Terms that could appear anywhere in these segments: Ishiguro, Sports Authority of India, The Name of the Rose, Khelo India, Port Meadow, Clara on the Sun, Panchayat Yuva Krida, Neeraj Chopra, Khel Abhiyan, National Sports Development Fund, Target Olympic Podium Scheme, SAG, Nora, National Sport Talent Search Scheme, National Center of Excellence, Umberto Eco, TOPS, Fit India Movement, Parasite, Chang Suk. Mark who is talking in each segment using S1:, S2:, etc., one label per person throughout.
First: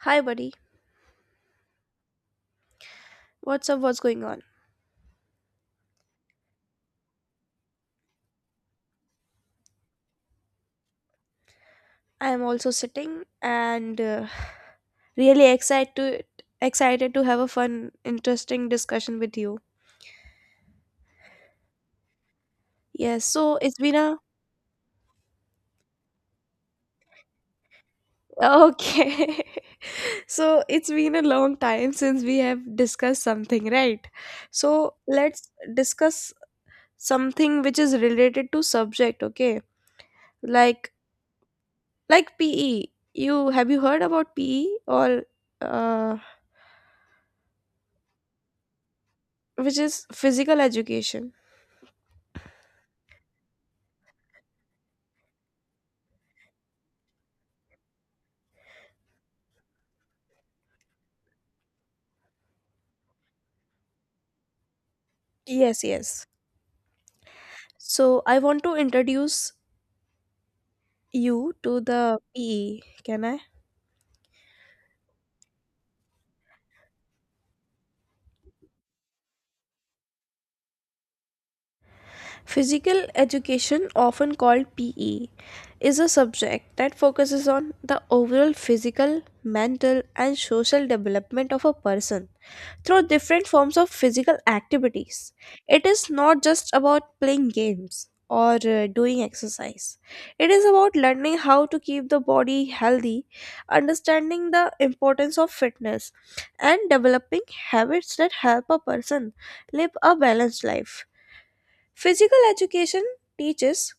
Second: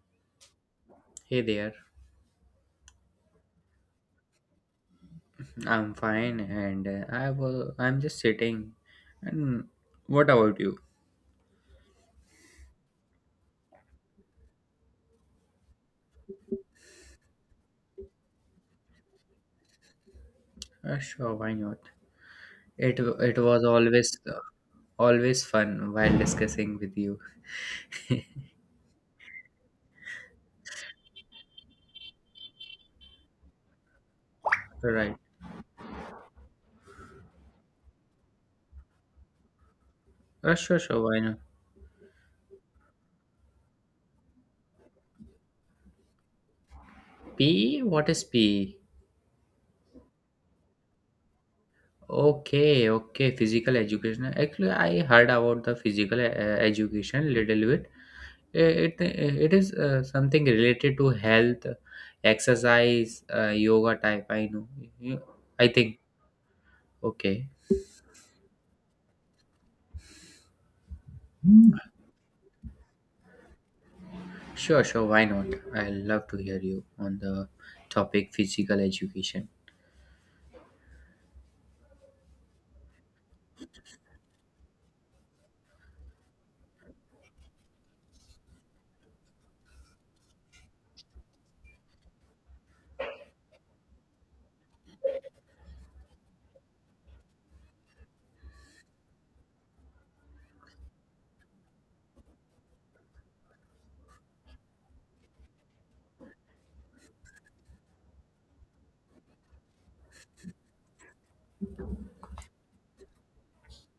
S1: Hi, buddy.
S2: Hey there,
S1: What's up? What's going on?
S2: I'm fine and I'm just sitting. And what about you?
S1: I am also sitting and really excited to excited to have a fun, interesting discussion with you.
S2: Sure, why not? It
S1: Yes.
S2: it
S1: So
S2: was
S1: it's been a
S2: always always fun while discussing with you.
S1: okay. so it's been a long time since we have discussed something, right? So
S2: Right.
S1: let's discuss something which is related to subject. Okay,
S2: Sure,
S1: like
S2: sure, why not?
S1: like PE. You heard about PE or uh,
S2: PE? What is PE?
S1: which is physical education?
S2: Okay, okay, physical education. Actually, I heard about the physical education little bit. It, it is something related to health, exercise, yoga type. I know. You- I
S1: Yes.
S2: think.
S1: Yes.
S2: Okay.
S1: So I want to introduce you to the PE. Can I?
S2: Sure, sure. Why not? I love to hear you on the topic physical education.
S1: Physical education, often called PE, is a subject that focuses on the overall physical, mental, and social development of a person through different forms of physical activities. It is not just about playing games or doing exercise. It is about learning how to keep the body healthy, understanding the importance of fitness, and developing habits that help a person live a balanced life. Physical education teaches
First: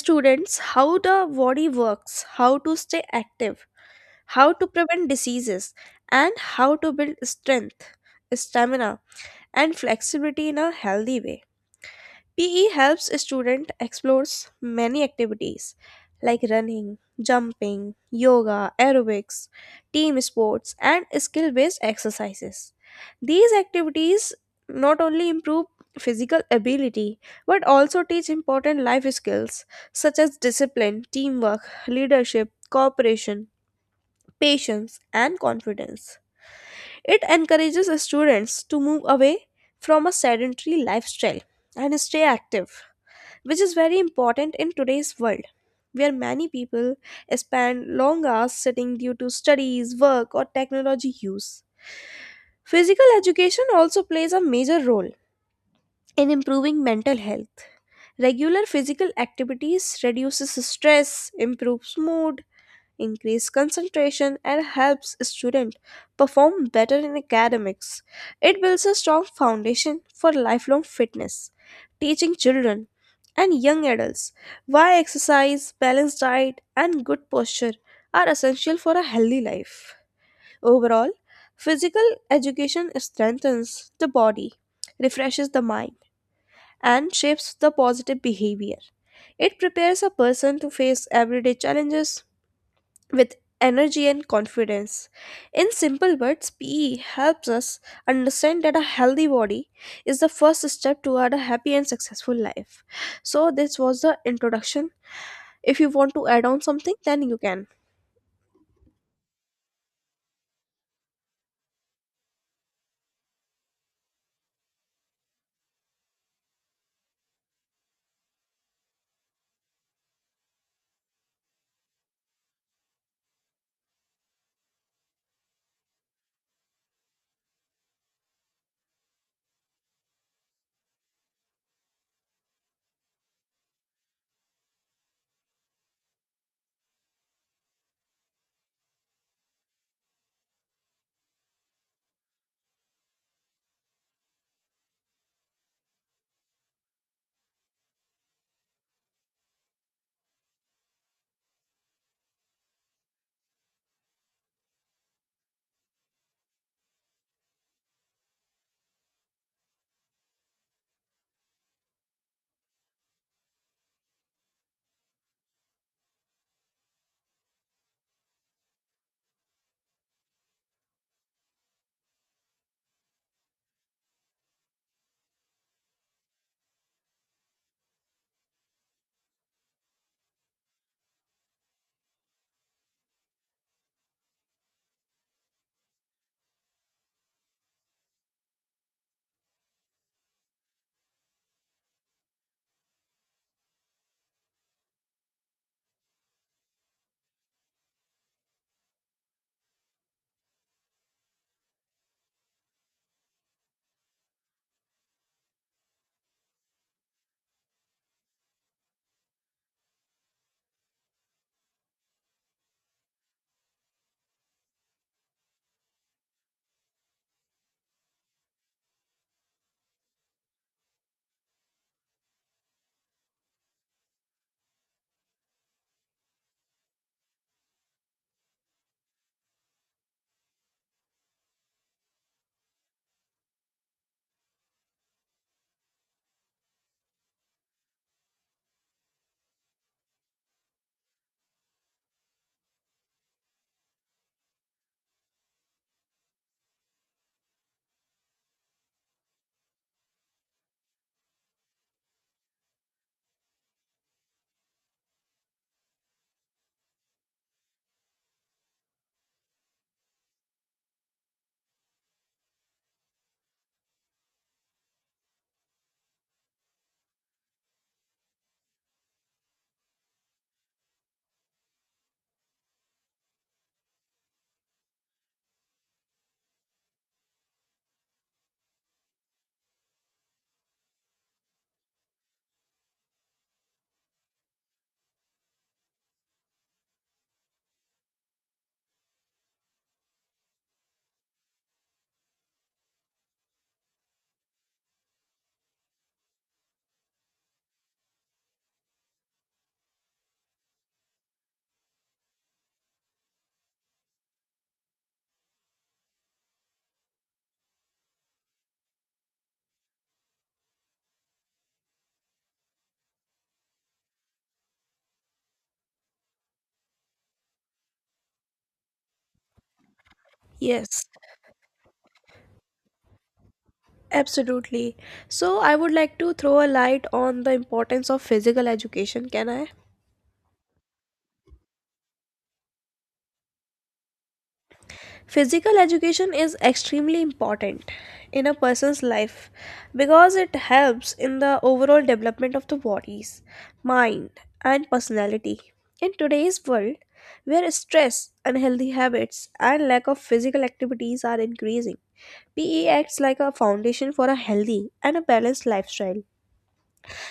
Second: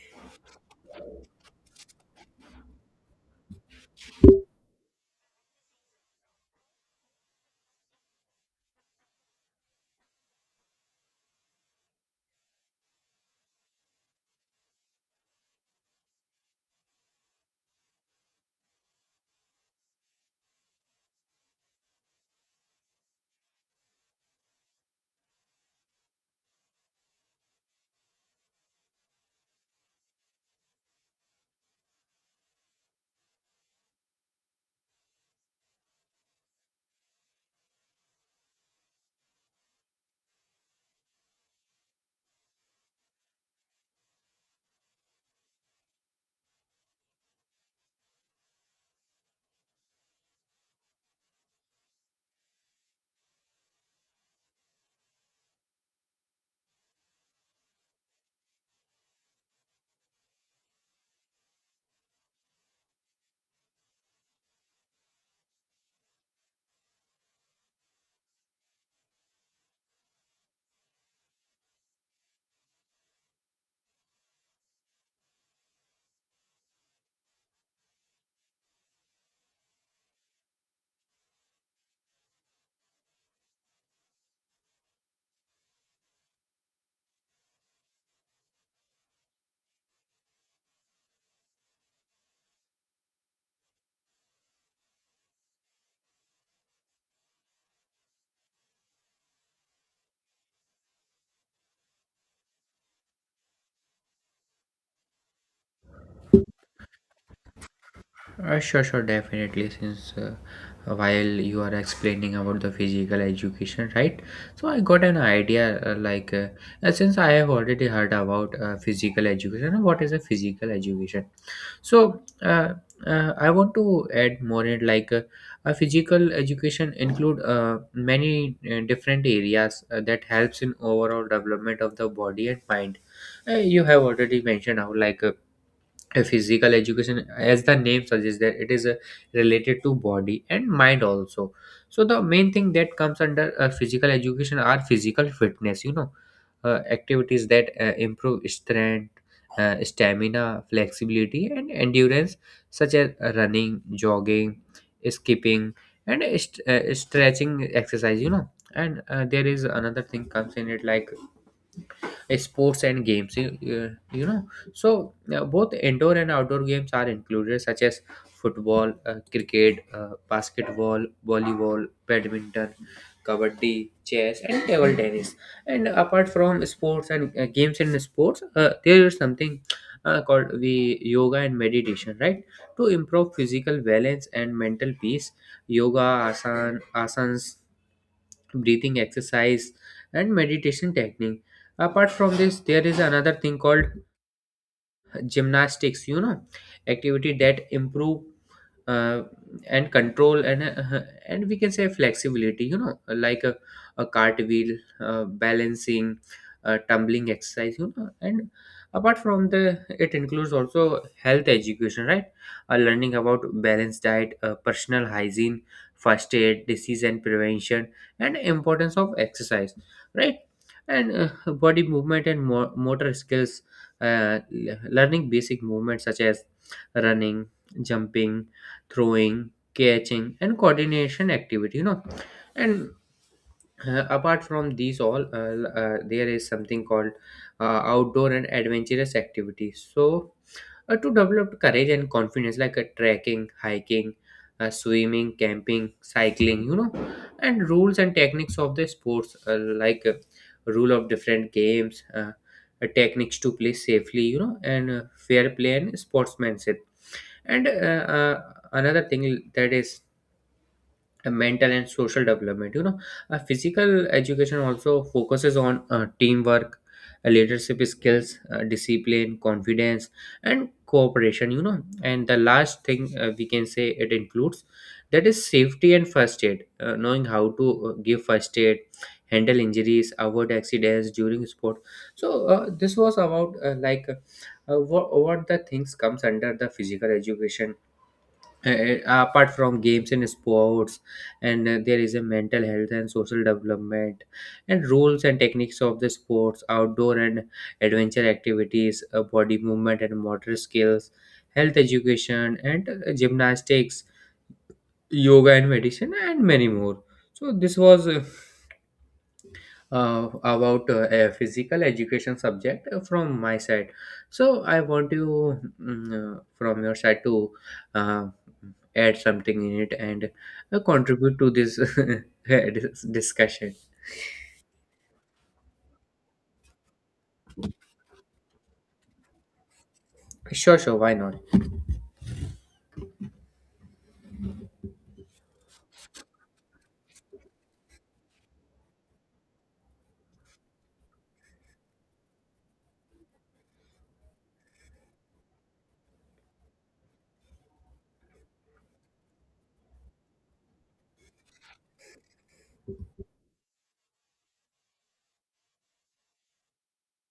S1: students how the body works, how to stay active, how to prevent diseases, and how to build strength, stamina, and flexibility in a healthy way. PE helps a student explores many activities like running, jumping, yoga, aerobics, team sports and skill-based exercises. These activities not only improve physical ability but also teach important life skills such as discipline, teamwork, leadership, cooperation, patience and confidence. It encourages students to move away from a sedentary lifestyle and stay active, which is very important in today's world, where many people spend long hours sitting due to studies, work, or technology use. Physical education also plays a major role in improving mental health. Regular physical activities reduces stress, improves mood, increase concentration, and helps students perform better in academics. It builds a strong foundation for lifelong fitness, teaching children and young adults why exercise, balanced diet, and good posture are essential for a healthy life. Overall, physical education strengthens the body, refreshes the mind, and shapes the positive behavior. It prepares a person to face everyday challenges with energy and confidence. In simple words, PE helps us understand that a healthy body is the first step toward a happy and successful life. So, this was the introduction. If you want to add on something, then you can.
S2: Sure, sure, definitely. Since while you are explaining about the physical education, right? So I got an idea. Since I have already heard about physical education, what is a physical education? So I want to add more in. A physical education include many different areas that helps in overall development of the body and mind. You have already mentioned how like. A physical education, as the name suggests, that it is related to body and mind also, so the main thing that comes under physical education are physical fitness, activities that improve strength, stamina, flexibility and endurance, such as running, jogging, skipping and stretching exercise, and there is another thing comes in it, like sports and games, you know. So both indoor and outdoor games are included, such as football, cricket, basketball, volleyball, badminton, kabaddi, chess and table tennis. And apart from sports and games in sports, there is something called the yoga and meditation, right? To improve physical balance and mental peace: yoga, asans, breathing exercise and meditation technique. Apart from this, there is another thing called gymnastics, you know, activity that improve uh, and control and we can say flexibility, you know, like a cartwheel, balancing, tumbling exercise, and apart from the, it includes also health education, right? Learning about balanced diet, personal hygiene, first aid, disease and prevention, and importance of exercise, right? And body movement and motor skills, learning basic movements such as running, jumping, throwing, catching and coordination activity, and apart from these all, there is something called outdoor and adventurous activities. So to develop courage and confidence, like trekking, hiking, swimming, camping, cycling, you know. And rules and techniques of the sports, like uh, rule of different games, techniques to play safely, you know, and fair play and sportsmanship. And uh, another thing that is mental and social development, you know. Uh, physical education also focuses on teamwork, leadership skills, discipline, confidence and cooperation, you know. And the last thing we can say it includes, that is safety and first aid, knowing how to give first aid, handle injuries, avoid accidents during sport. So this was about what the things comes under the physical education, apart from games and sports. And there is a mental health and social development, and rules and techniques of the sports, outdoor and adventure activities, body movement and motor skills, health education and gymnastics, yoga and medicine, and many more. So this was about a physical education subject from my side. So I want you, from your side, to uh, add something in it and
S1: Yes,
S2: contribute to this discussion.
S1: absolutely. So, I would like to throw a light on the importance of physical education. Can I?
S2: Sure, sure, why not?
S1: Physical education is extremely important in a person's life because it helps in the overall development of the body's mind, and personality. In today's world, where stress, unhealthy habits, and lack of physical activities are increasing, PE acts like a foundation for a healthy and a balanced lifestyle.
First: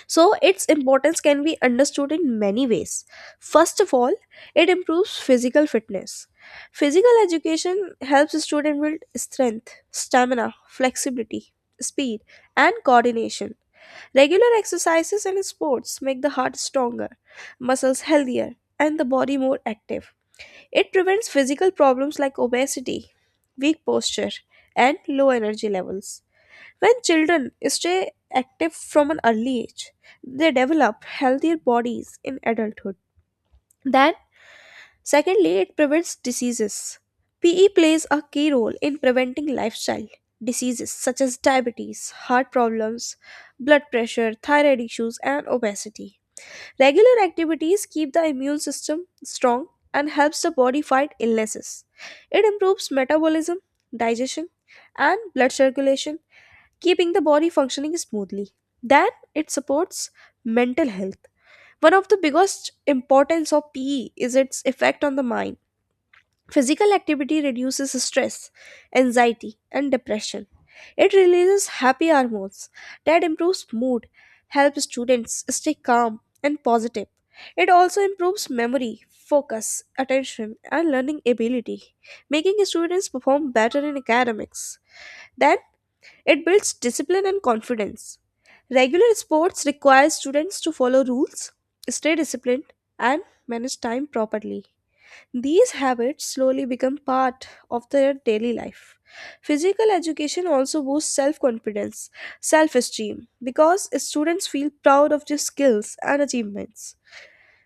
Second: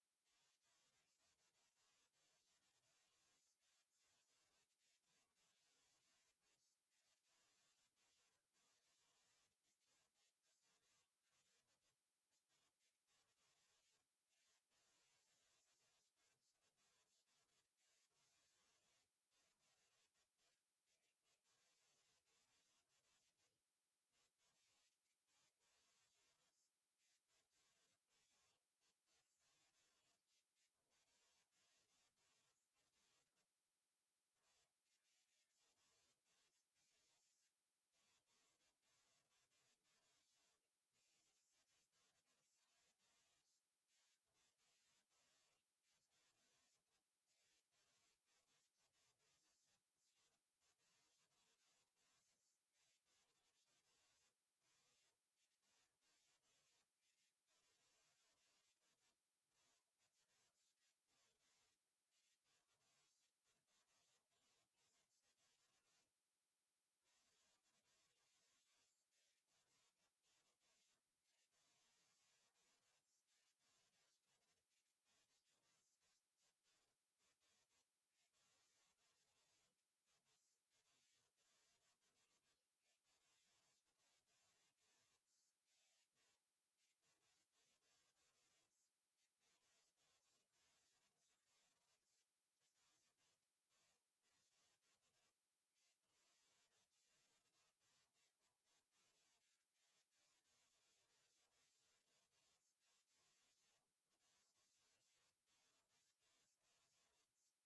S1: So, its importance can be understood in many ways. First of all, it improves physical fitness. Physical education helps students build strength, stamina, flexibility, speed, and coordination. Regular exercises and sports make the heart stronger, muscles healthier, and the body more active. It prevents physical problems like obesity, weak posture, and low energy levels. When children stay active from an early age, they develop healthier bodies in adulthood. Then, secondly, it prevents diseases. PE plays a key role in preventing lifestyle diseases such as diabetes, heart problems, blood pressure, thyroid issues, and obesity. Regular activities keep the immune system strong and helps the body fight illnesses. It improves metabolism, digestion, and blood circulation keeping the body functioning smoothly. Then it supports mental health. One of the biggest importance of PE is its effect on the mind. Physical activity reduces stress, anxiety, and depression. It releases happy hormones that improves mood, helps students stay calm and positive. It also improves memory, focus, attention, and learning ability, making students perform better in academics. Then it builds discipline and confidence. Regular sports require students to follow rules, stay disciplined, and manage time properly. These habits slowly become part of their daily life. Physical education also boosts self confidence, self esteem, because students feel proud of their skills and achievements.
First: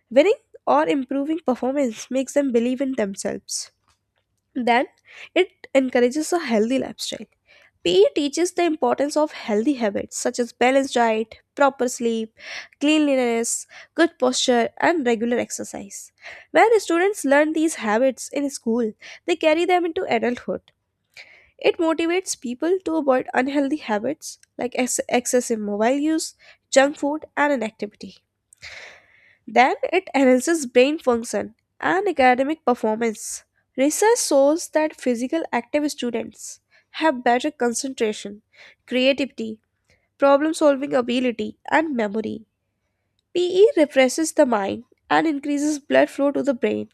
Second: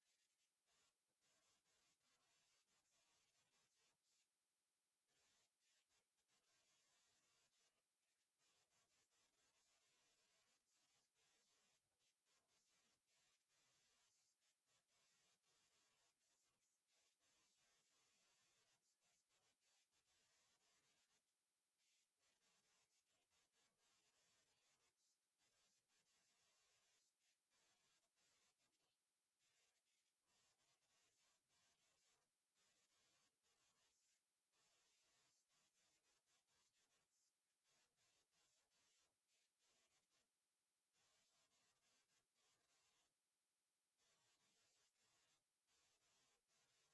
S1: Winning or improving performance makes them believe in themselves. Then it encourages a healthy lifestyle. PE teaches the importance of healthy habits such as balanced diet, proper sleep, cleanliness, good posture, and regular exercise. When students learn these habits in school, they carry them into adulthood. It motivates people to avoid unhealthy habits like excessive mobile use, junk food, and inactivity. Then it enhances brain function and academic performance. Research shows that physical active students have better concentration, creativity, problem solving ability, and memory. PE refreshes the mind and increases blood flow to the brain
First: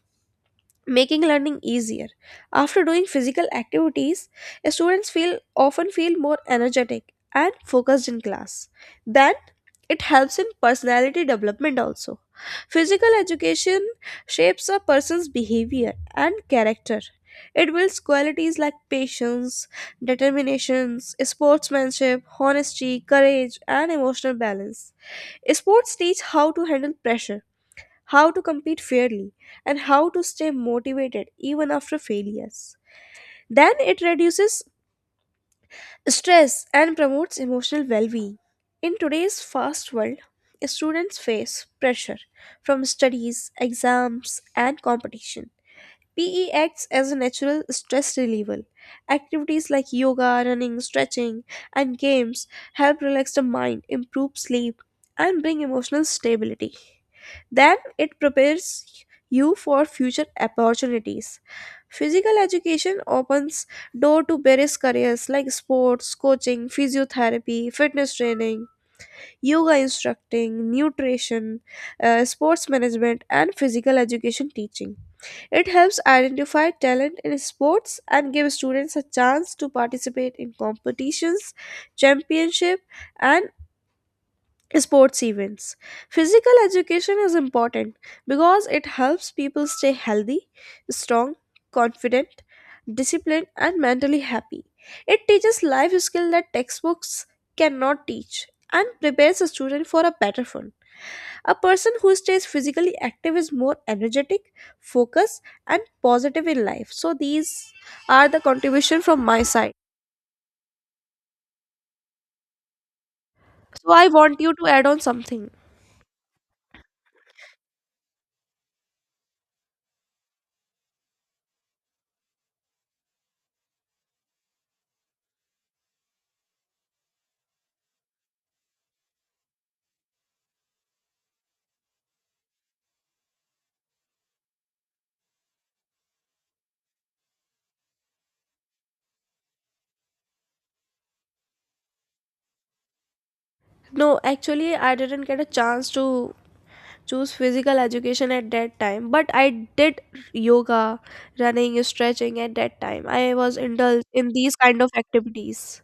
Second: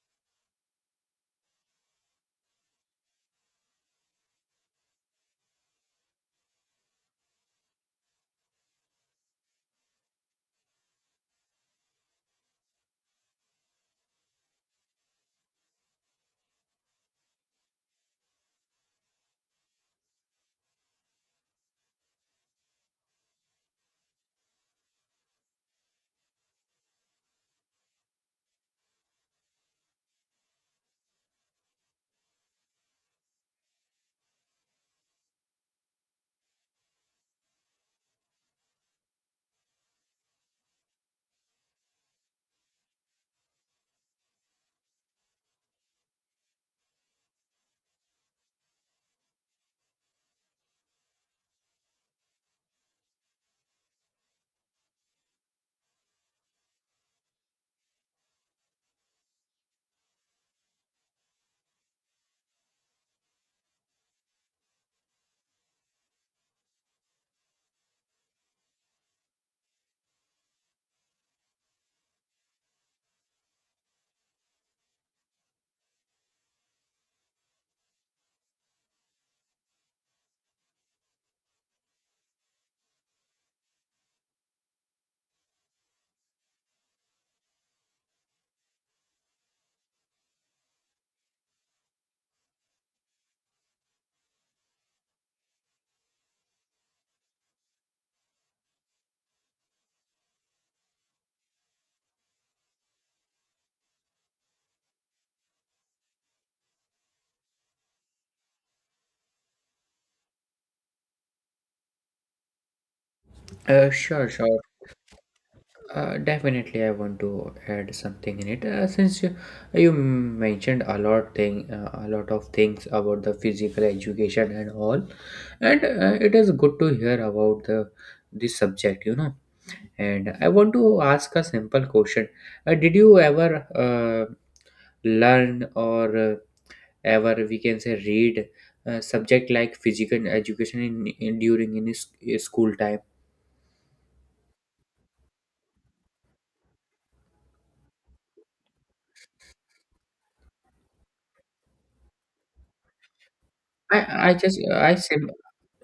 S1: making learning easier. After doing physical activities, students feel often feel more energetic and focused in class. Then it helps in personality development also. Physical education shapes a person's behavior and character. It builds qualities like patience, determinations, sportsmanship, honesty, courage, and emotional balance. Sports teach how to handle pressure, how to compete fairly, and how to stay motivated even after failures. Then it reduces stress and promotes emotional well being. In today's fast world, students face pressure from studies, exams, and competition. PE acts as a natural stress reliever. Activities like yoga, running, stretching, and games help relax the mind, improve sleep, and bring emotional stability. Then it prepares you for future opportunities. Physical education opens door to various careers like sports, coaching, physiotherapy, fitness training, yoga instructing, nutrition, sports management, and physical education teaching. It helps identify talent in sports and give students a chance to participate in competitions, championship, and sports events. Physical education is important because it helps people stay healthy, strong, confident, disciplined, and mentally happy. It teaches life skills that textbooks cannot teach and prepares a student for a better one. A person who stays physically active is more energetic, focused, and positive in life. So these are the contribution from my side. So I
S2: Sure,
S1: want you
S2: sure.
S1: to add on something.
S2: Definitely, I want to add something in it. Since you mentioned a lot thing, a lot of things about the physical education and all, and it is good to hear about the this subject, you know. And I want to ask a simple question. Did you ever learn or ever we can say read subject like physical education in school time?
S1: No, actually I didn't get a chance to choose physical education at that time, but I did yoga, running, stretching at that time. I was indulged in
S2: I
S1: these
S2: just
S1: kind of
S2: I sim
S1: activities.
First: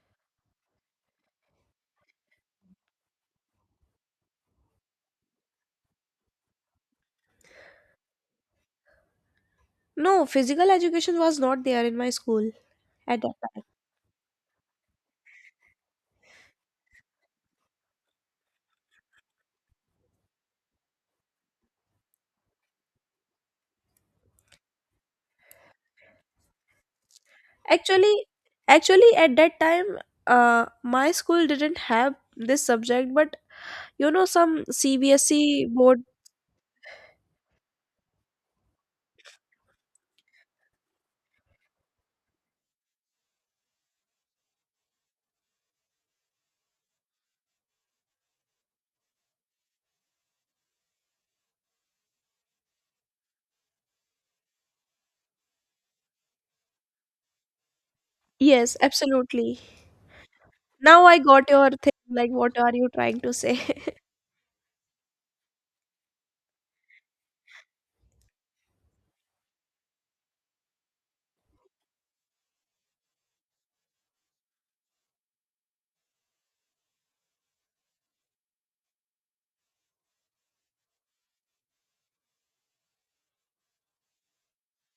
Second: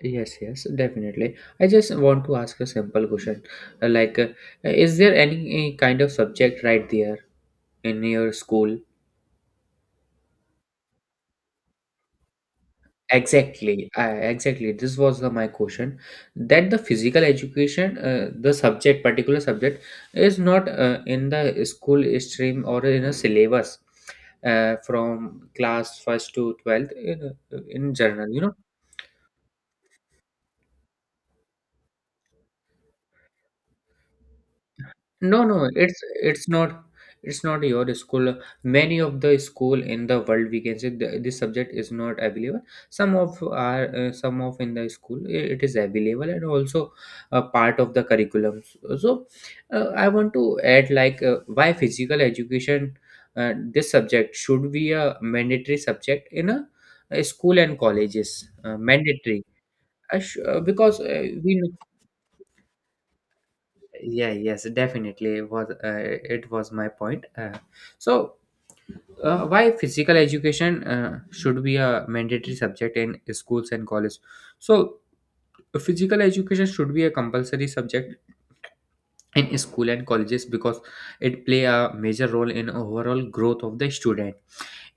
S2: Yes, yes, definitely. I just want to ask a simple question. Uh, like, uh, is there any kind of subject right there in your school?
S1: No, physical education was not there in my school at that time.
S2: Exactly, exactly. This was my question, that the physical education, the subject, particular subject, is not in the school stream or in a syllabus from class first to twelfth, in
S1: Actually,
S2: general, you know.
S1: actually, at that time, my school didn't have this subject, but you know, some
S2: No,
S1: CBSE
S2: no, it's
S1: board.
S2: it's not it's not your school. Many of the school in the world, we can say the, this subject is not available. Some of are some of in the school it is available and also a part of the curriculum. So, I want to add like, why physical education, this subject should be a mandatory subject in a school and colleges,
S1: Yes,
S2: mandatory.
S1: absolutely.
S2: I sh- because
S1: Now I got
S2: we
S1: your thing. Like, what are you trying to say?
S2: yeah yes, definitely, it was my point. So why physical education should be a mandatory subject in schools and college? So physical education should be a compulsory subject in school and colleges, because it play a major role in overall growth of the student.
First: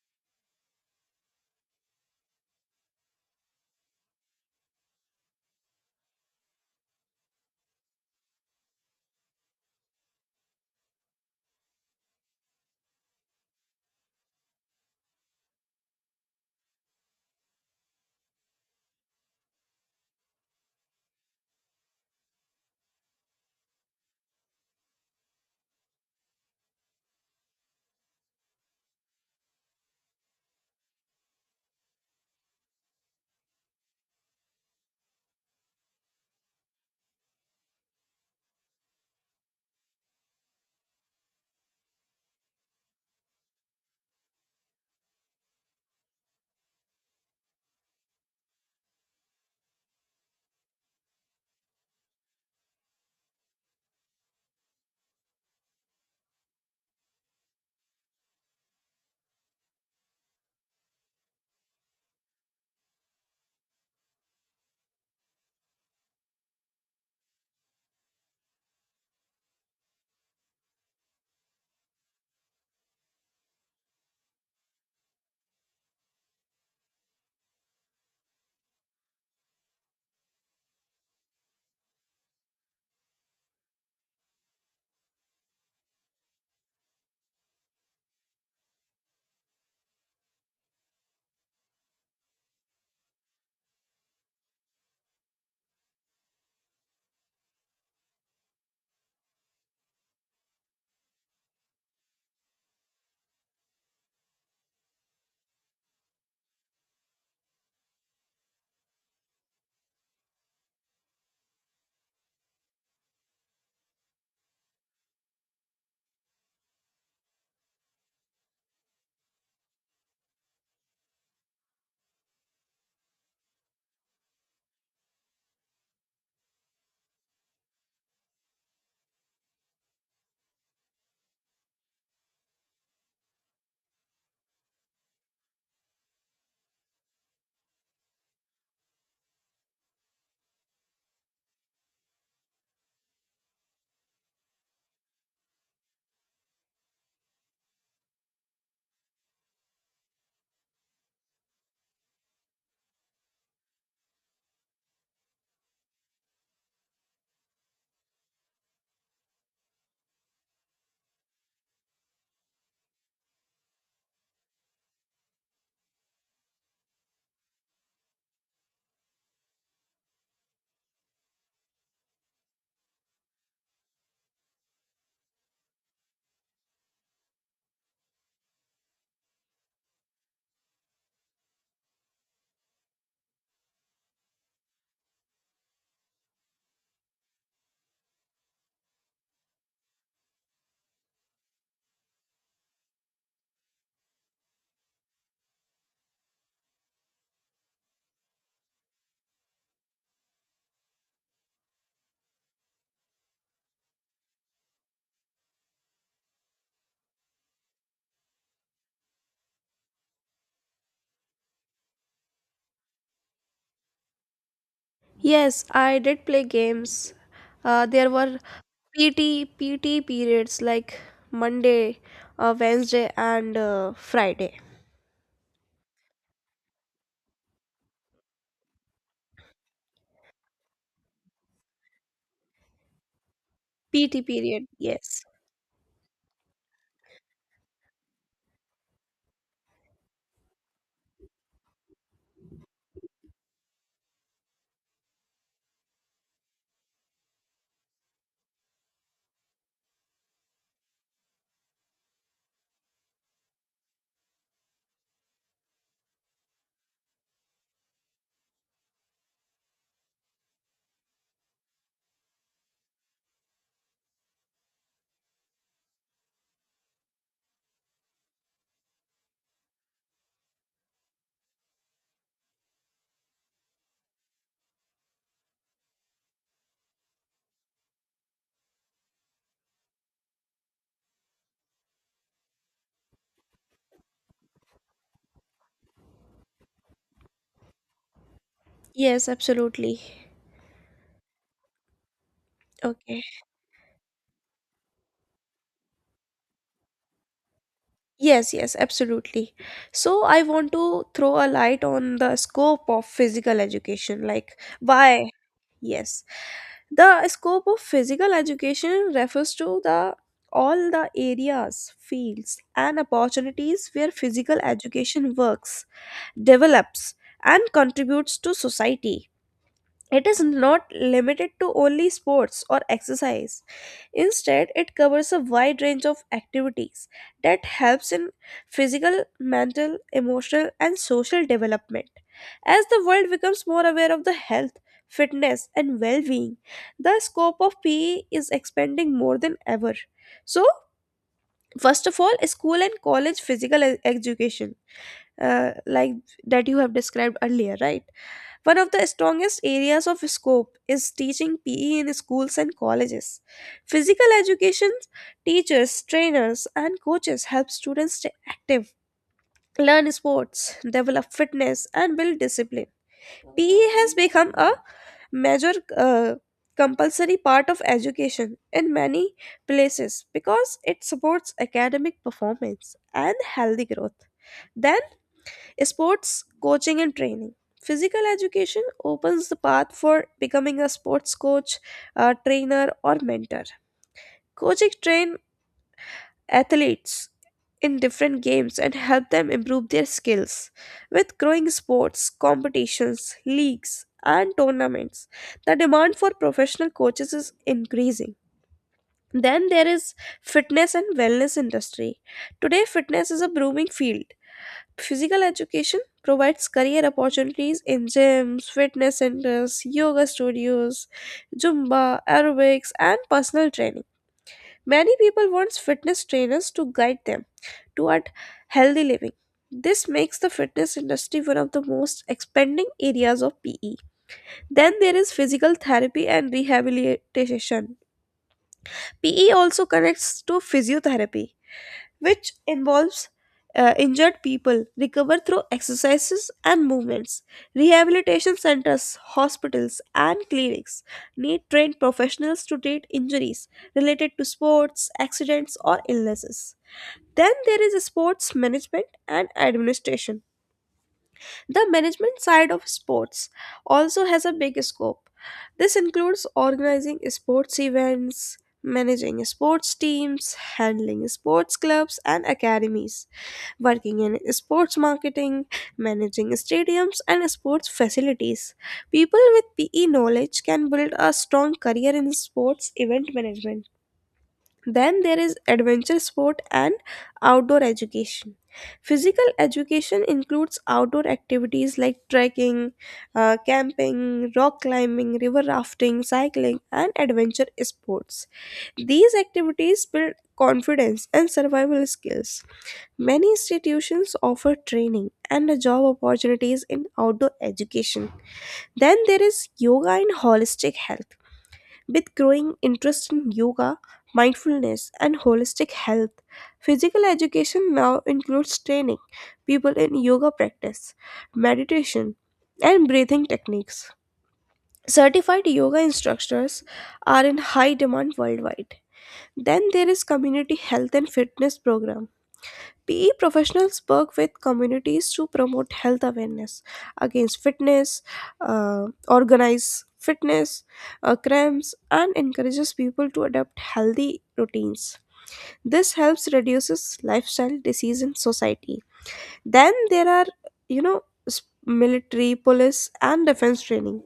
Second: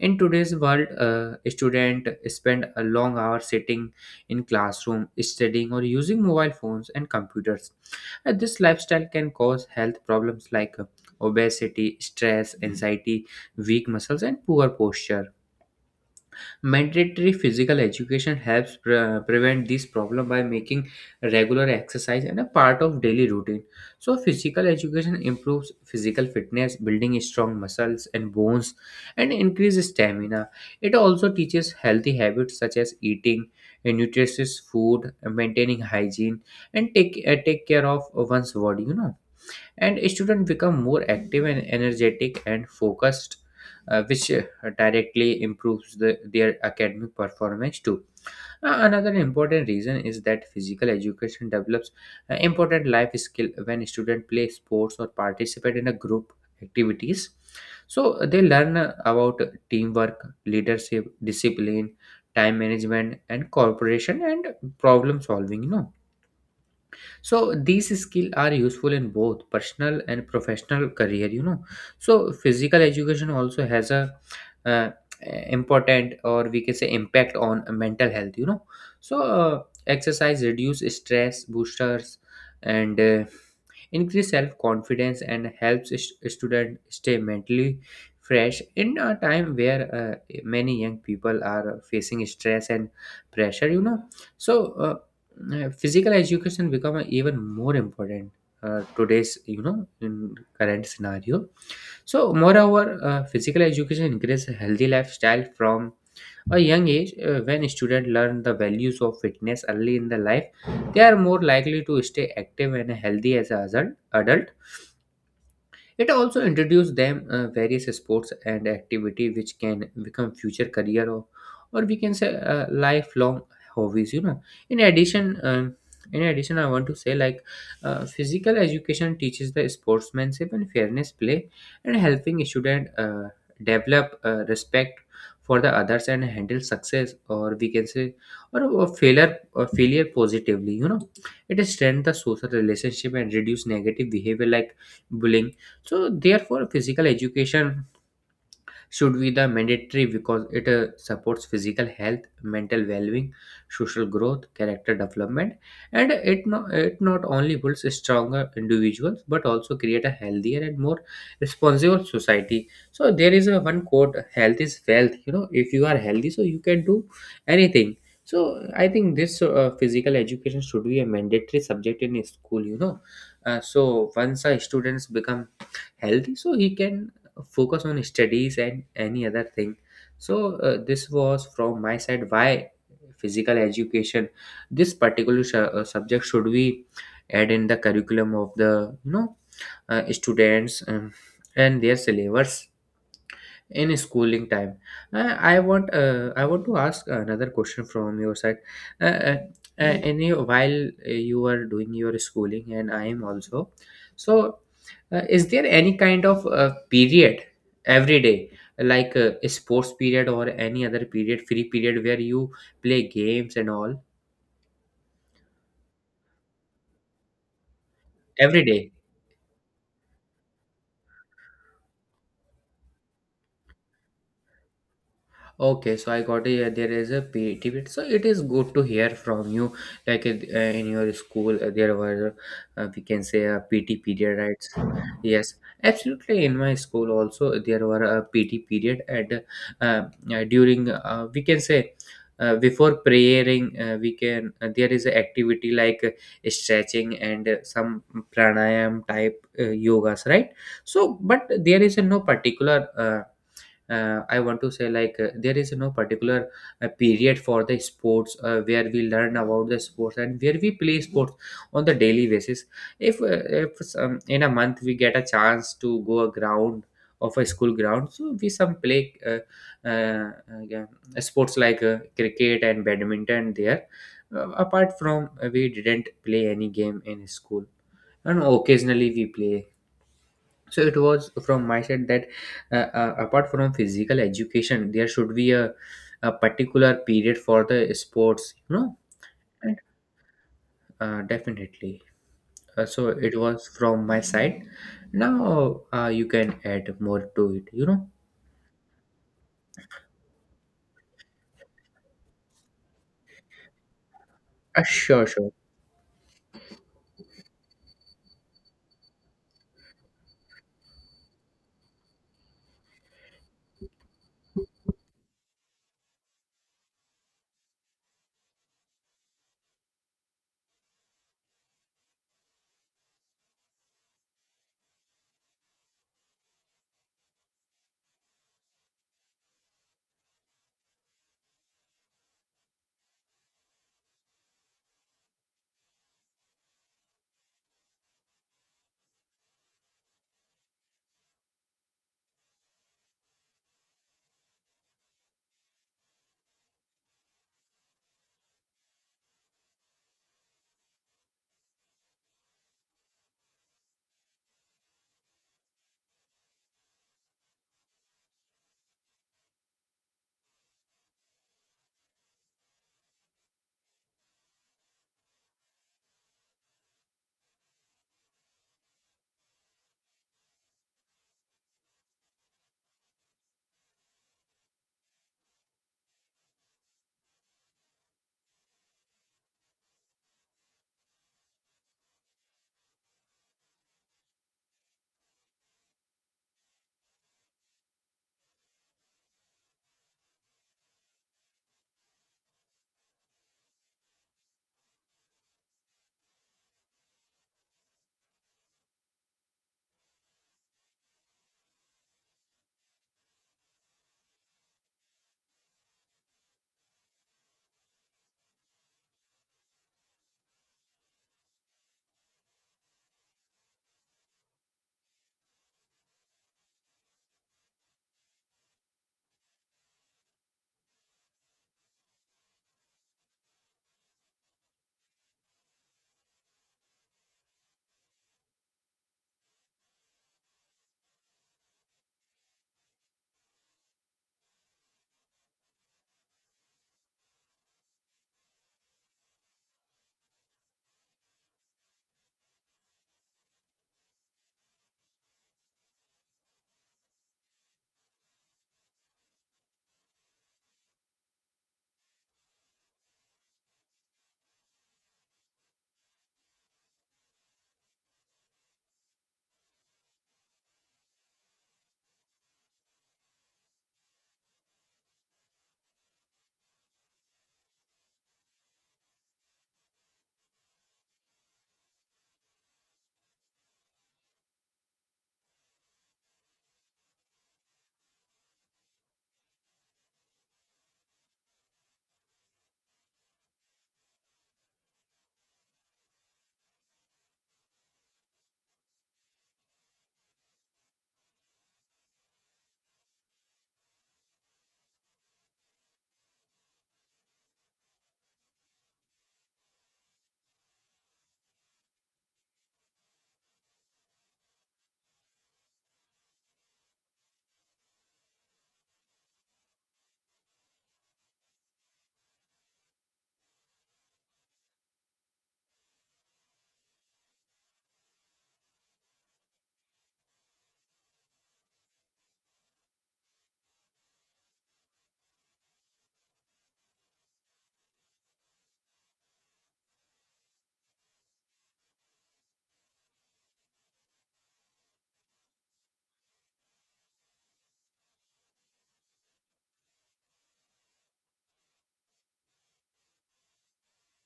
S2: In today's world, students spend a long hour sitting in classroom, studying or using mobile phones and computers. This lifestyle can cause health problems like obesity, stress, anxiety, weak muscles and poor posture. Mandatory physical education helps prevent this problem by making regular exercise and a part of daily routine. So, physical education improves physical fitness, building strong muscles and bones, and increases stamina. It also teaches healthy habits such as eating nutritious food, maintaining hygiene, and take care of one's body, you know. And students become more active and energetic and focused, which directly improves their academic performance too. Another important reason is that physical education develops important life skill. When students play sports or participate in a group activities, so they learn about teamwork, leadership, discipline, time management and cooperation and problem solving, you know. So these skills are useful in both personal and professional career, you know. So physical education also has a uh, important, or we can say impact, on mental health, you know. So exercise reduce stress boosters, and increase self confidence and helps student stay mentally fresh in a time where many young people are facing stress and pressure, you know. So physical education become a even more important today's, you know, in current scenario. So moreover, physical education increases a healthy lifestyle from a young age. Uh, when students learn the values of fitness early in the life, they are more likely to stay active and healthy as an adult. It also introduced them various sports and activity, which can become future career, or we can say lifelong hobbies, you know. in addition, um, in addition, I want to say like physical education teaches the sportsmanship and fairness play, and helping student develop respect for the others and handle success, or we can say or failure positively, you know. It strengthens the social relationship and reduce negative behavior like bullying. So therefore physical education should be the mandatory, because it supports physical health, mental well-being, social growth, character development. And it not only builds stronger individuals but also create a healthier and more responsible society. So there is a one quote: health is wealth, you know. If you are healthy, so you can do anything. So I think this physical education should be a mandatory subject in school, you know. Uh, so once a students become healthy, so he can focus on studies and any other thing. So this was from my side, why physical education, this particular subject should we add in the curriculum of the, you know, students, and their syllabus in schooling time. I want to ask another question from your side. uh, uh, Yeah. In your, while you are doing your schooling and I am also, so is there any kind of period every day, like a sports period or any other period, free period, where you play games and all,
S1: Yes, I did play games. There were
S2: every day?
S1: PT periods like Monday, Wednesday, and Friday.
S2: Okay, so I got a, there is a PET bit. So it is good to hear from you. Like in your school, there were, we can say, a PT
S1: PT
S2: period,
S1: period.
S2: right?
S1: Yes.
S2: Yes, absolutely. In my school also, there were a PT period, and uh, during we can say, uh, before praying, we can there is a activity like stretching and some pranayam type yogas, right? So, but there is a no particular. I want to say there is no particular period for the sports where we learn about the sports and where we play sports on the daily basis. If some, in a month we get a chance to go a ground of a school ground, so we some play uh, yeah, sports like cricket and badminton there. Apart from we didn't play any game in school, and occasionally we play. So it was from my side that apart from physical education there should be a particular period for the sports, you know.
S1: Yes,
S2: Right.
S1: absolutely.
S2: Definitely. So
S1: Okay.
S2: it was from my side. Now you can add more to it, you know.
S1: Yes, yes, absolutely. So I want to throw a light on the scope of physical education. Like,
S2: Sure,
S1: why?
S2: sure.
S1: Yes. The scope of physical education refers to the all the areas, fields, and opportunities where physical education works, develops, and contributes to society. It is not limited to only sports or exercise. Instead, it covers a wide range of activities that helps in physical, mental, emotional and social development. As the world becomes more aware of the health, fitness and well-being, the scope of PE is expanding more than ever. So, first of all, school and college physical education like that you have described earlier, right? One of the strongest areas of scope is teaching PE in schools and colleges. Physical education teachers, trainers, and coaches help students stay active, learn sports, develop fitness, and build discipline. PE has become a major compulsory part of education in many places because it supports academic performance and healthy growth. Then sports coaching and training. Physical education opens the path for becoming a sports coach, a trainer, or mentor. Coaching train athletes in different games and help them improve their skills. With growing sports, competitions, leagues, and tournaments, the demand for professional coaches is increasing. Then there is fitness and wellness industry. Today fitness is a booming field. Physical education provides career opportunities in gyms, fitness centers, yoga studios, Zumba, aerobics, and personal training. Many people want fitness trainers to guide them toward healthy living. This makes the fitness industry one of the most expanding areas of PE. Then there is physical therapy and rehabilitation. PE also connects to physiotherapy, which involves injured people recover through exercises and movements. Rehabilitation centers, hospitals, and clinics need trained professionals to treat injuries related to sports, accidents, or illnesses. Then there is sports management and administration, the management side of sports also has a big scope. This includes organizing sports events, managing sports teams, handling sports clubs and academies, working in sports marketing, managing stadiums and sports facilities. People with PE knowledge can build a strong career in sports event management. Then there is adventure sport and outdoor education. Physical education includes outdoor activities like trekking, camping, rock climbing, river rafting, cycling, and adventure sports. These activities build confidence and survival skills. Many institutions offer training and job opportunities in outdoor education. Then there is yoga and holistic health. With growing interest in yoga, mindfulness, and holistic health, physical education now includes training people in yoga practice, meditation, and breathing techniques. Certified yoga instructors are in high demand worldwide. Then there is community health and fitness program. PE professionals work with communities to promote health awareness against fitness, organize fitness cramps, and encourages people to adopt healthy routines. This helps reduces lifestyle disease in society. Then there are, you know, military, police, and defense training.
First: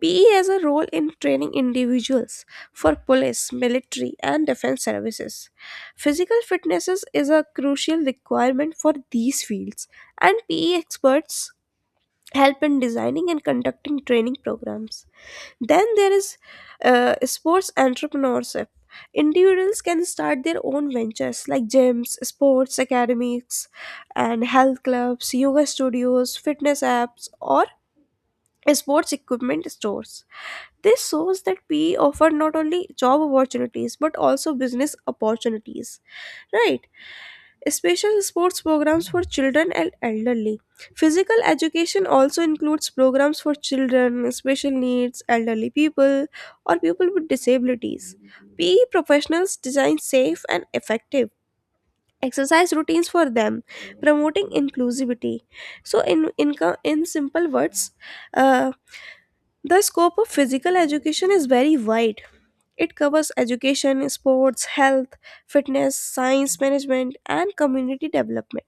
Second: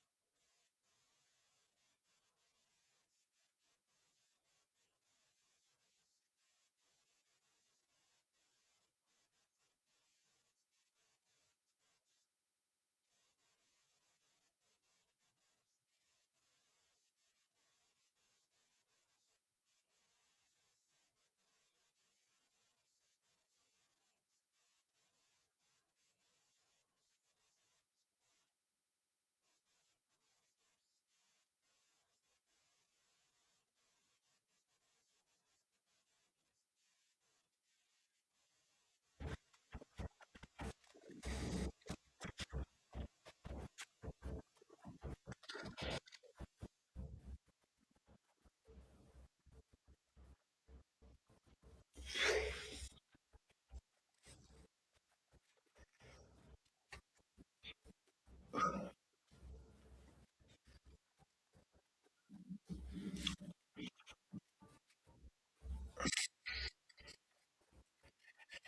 S1: PE has a role in training individuals for police, military, and defense services. Physical fitness is a crucial requirement for these fields, and PE experts help in designing and conducting training programs. Then there is sports entrepreneurship. Individuals can start their own ventures like gyms, sports academics, and health clubs, yoga studios, fitness apps, or sports equipment stores. This shows that PE offer not only job opportunities but also business opportunities, right? Special sports programs for children and elderly. Physical education also includes programs for children, special needs, elderly people, or people with disabilities. PE professionals design safe and effective exercise routines for them, promoting inclusivity. So, in simple words, uh, the scope of physical education is very wide. It covers education, sports, health, fitness, science management, and community development.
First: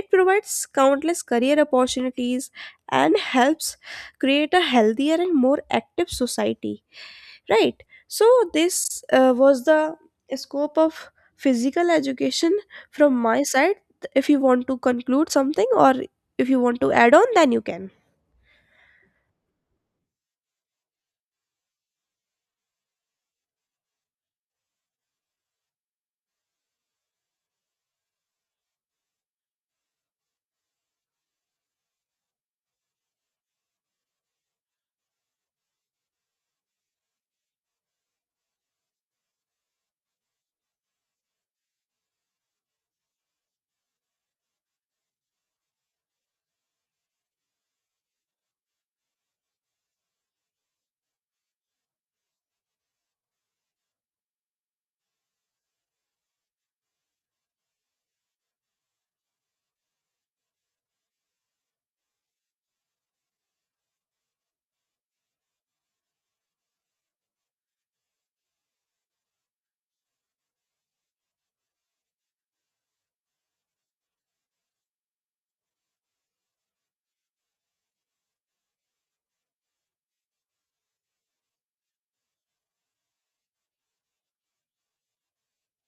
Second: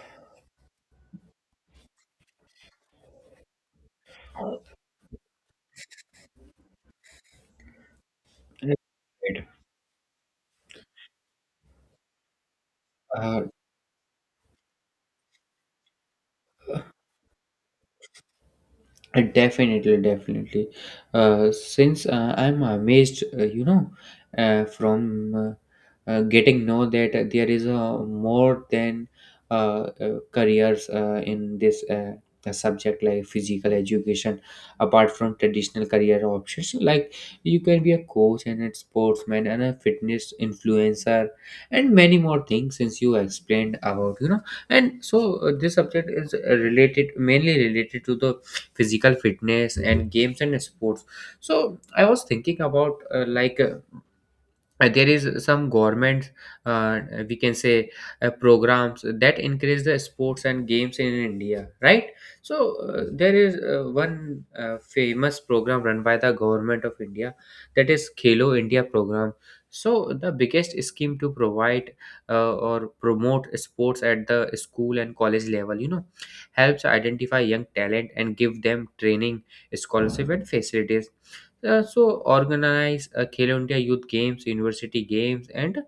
S1: It provides countless career opportunities and helps create a healthier and more active society, right? So this
S2: Right.
S1: was the scope of physical education from my
S2: Uh,
S1: side. If you want to conclude something or if you want to add on, then you can.
S2: Definitely, definitely. Since I'm amazed, you know, from getting know that there is more than careers in this the subject like physical education, apart from traditional career options. Like you can be a coach and a sportsman and a fitness influencer and many more things. Since you explained about, you know, and so this subject is related mainly related to the physical fitness and games and sports. So I was thinking about there is some government uh, we can say programs that encourage the sports and games in India, right? So there is one famous program run by the government of India. That is Khelo India program. So the biggest scheme to provide or promote sports at the school and college level, you know, helps identify young talent and give them training, scholarship and facilities. So organize Khelo India Youth Games, University Games, and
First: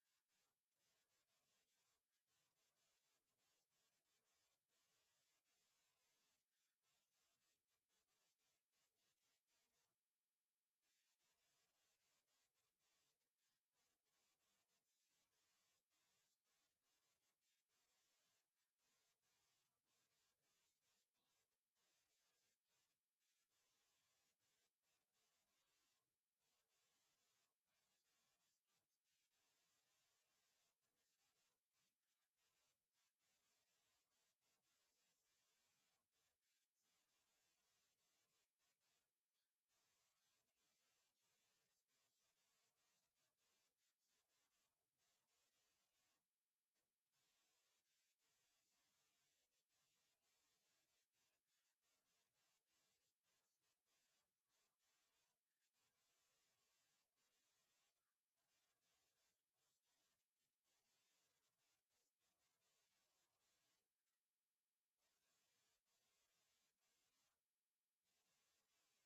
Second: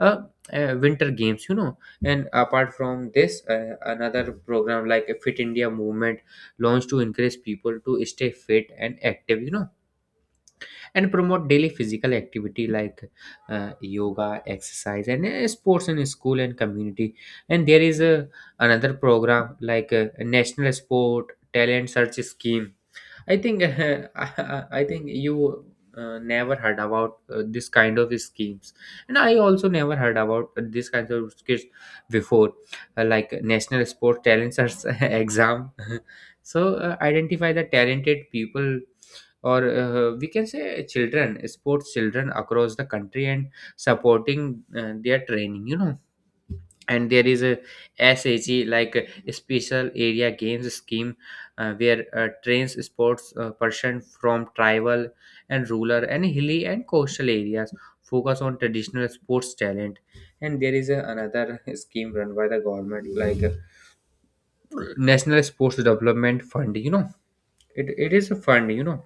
S2: uh, Winter Games. You know, and apart from this, another program like a Fit India Movement launched to encourage people to stay fit and active. You know, and promote daily physical activity like yoga, exercise, and sports in school and community. And there is a another program like a National Sport Talent Search Scheme. I think I think you never heard about this kind of schemes, and I also never heard about this kind of schemes before, like national sport talent search exam. So identify the talented people, or we can say children, sports children across the country, and supporting their training. You know, and there is a SAG, like a special area games scheme where trains sports person from tribal and rural and hilly and coastal areas, focus on traditional sports talent. And there is another scheme run by the government, like national sports development fund. You know, it is a fund, you know,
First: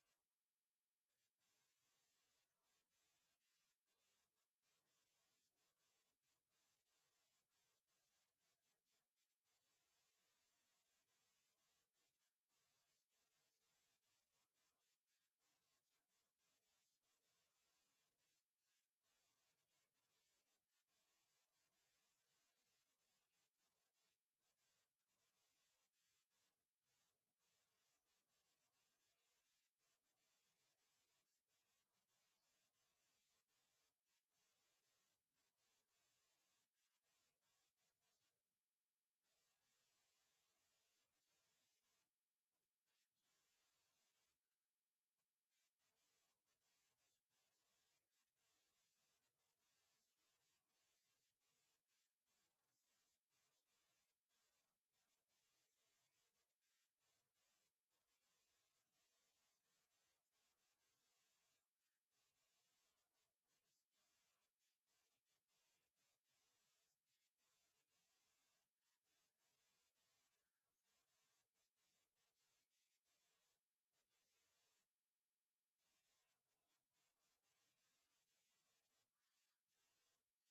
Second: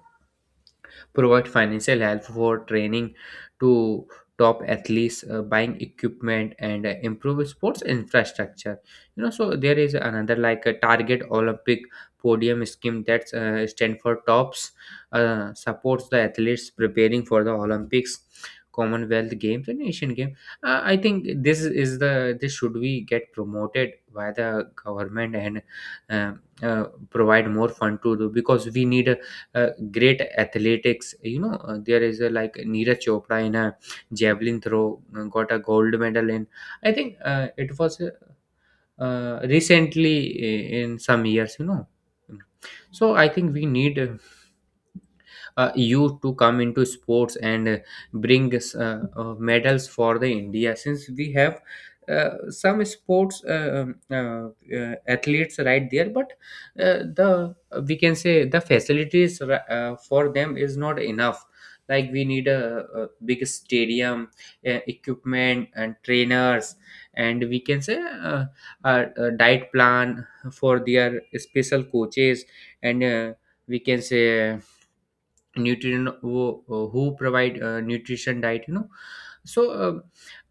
S2: provide financial help for training to top athletes, buying equipment and improve sports infrastructure. You know, so there is another like a target olympic podium scheme, that's stand for TOPS, supports the athletes preparing for the Olympics, Commonwealth Games and Asian Games. I think this is the this should be get promoted by the government, and um uh, provide more fund to do, because we need great athletics, you know. There is a like Neeraj Chopra in a javelin throw got a gold medal in, I think it was recently, in some years, you know. So I think we need you to come into sports and bring medals for the India, since we have some sports athletes right there, but the we can say the facilities for them is not enough. Like we need a big stadium, equipment and trainers, and we can say a diet plan for their special coaches, and we can say nutrient, who provide nutrition diet, you know. So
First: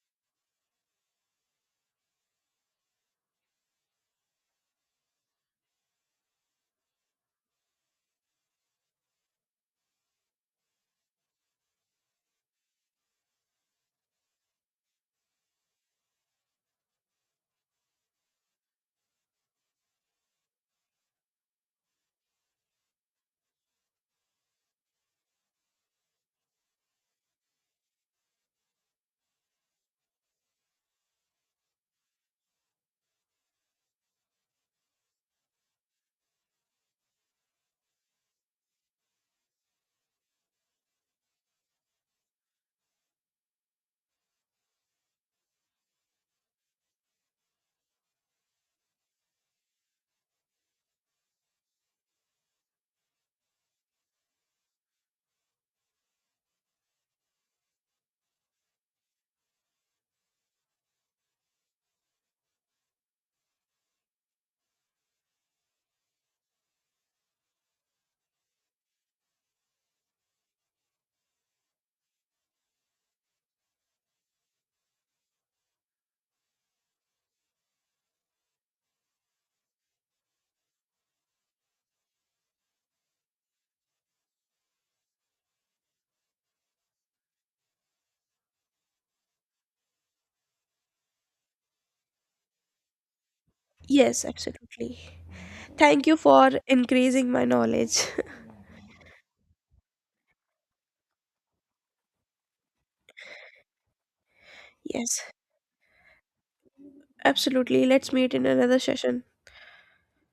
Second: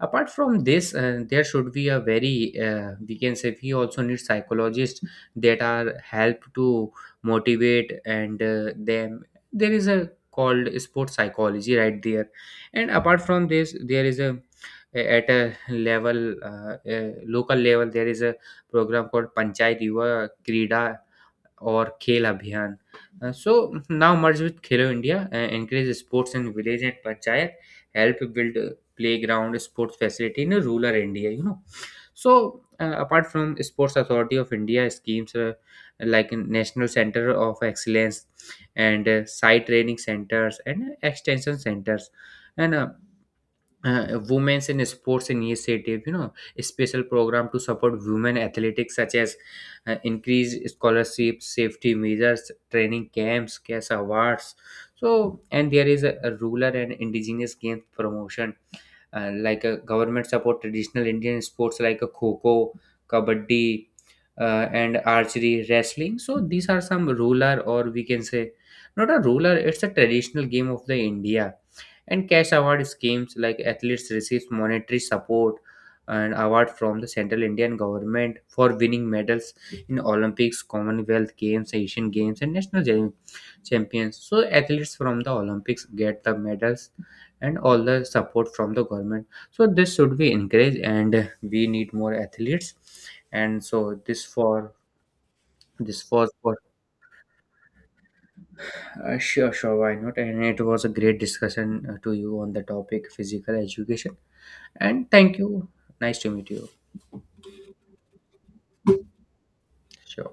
S2: apart from this there should be a very we can say we also need psychologists that are help to motivate and them. There is a called sports psychology right there. And apart from this there is a at a level local level there is a program called Panchayat Yuva Krida or Khel Abhiyan. So now merge with Khelo India, encourage sports in village and panchayat, help build playground sports facility in rural India. You know, so apart from Sports Authority of India schemes, like in National Center of Excellence and site training centers and extension centers, and women's in sports initiative, you know, a special program to support women athletics such as increased scholarships, safety measures, training camps, cash awards. So, and there is a rural and indigenous games promotion, like a government support traditional Indian sports like a kho, kabaddi and archery, wrestling. So these are some ruler, or we can say not a ruler, it's a traditional game of the India. And cash award schemes like athletes receive monetary support and award from the central Indian government for winning medals in Olympics, Commonwealth Games, Asian Games and national champions. So athletes from the Olympics get the medals and all the support from the government. So this should be encouraged and we need more athletes. And so
S1: Yes, absolutely. Thank
S2: this
S1: you
S2: was
S1: for
S2: for.
S1: increasing my knowledge.
S2: Sure, sure, why not, and it was a great discussion to you on the topic physical education. And
S1: Yes,
S2: thank you. Nice to meet you.
S1: absolutely. Let's meet in another session.
S2: Sure.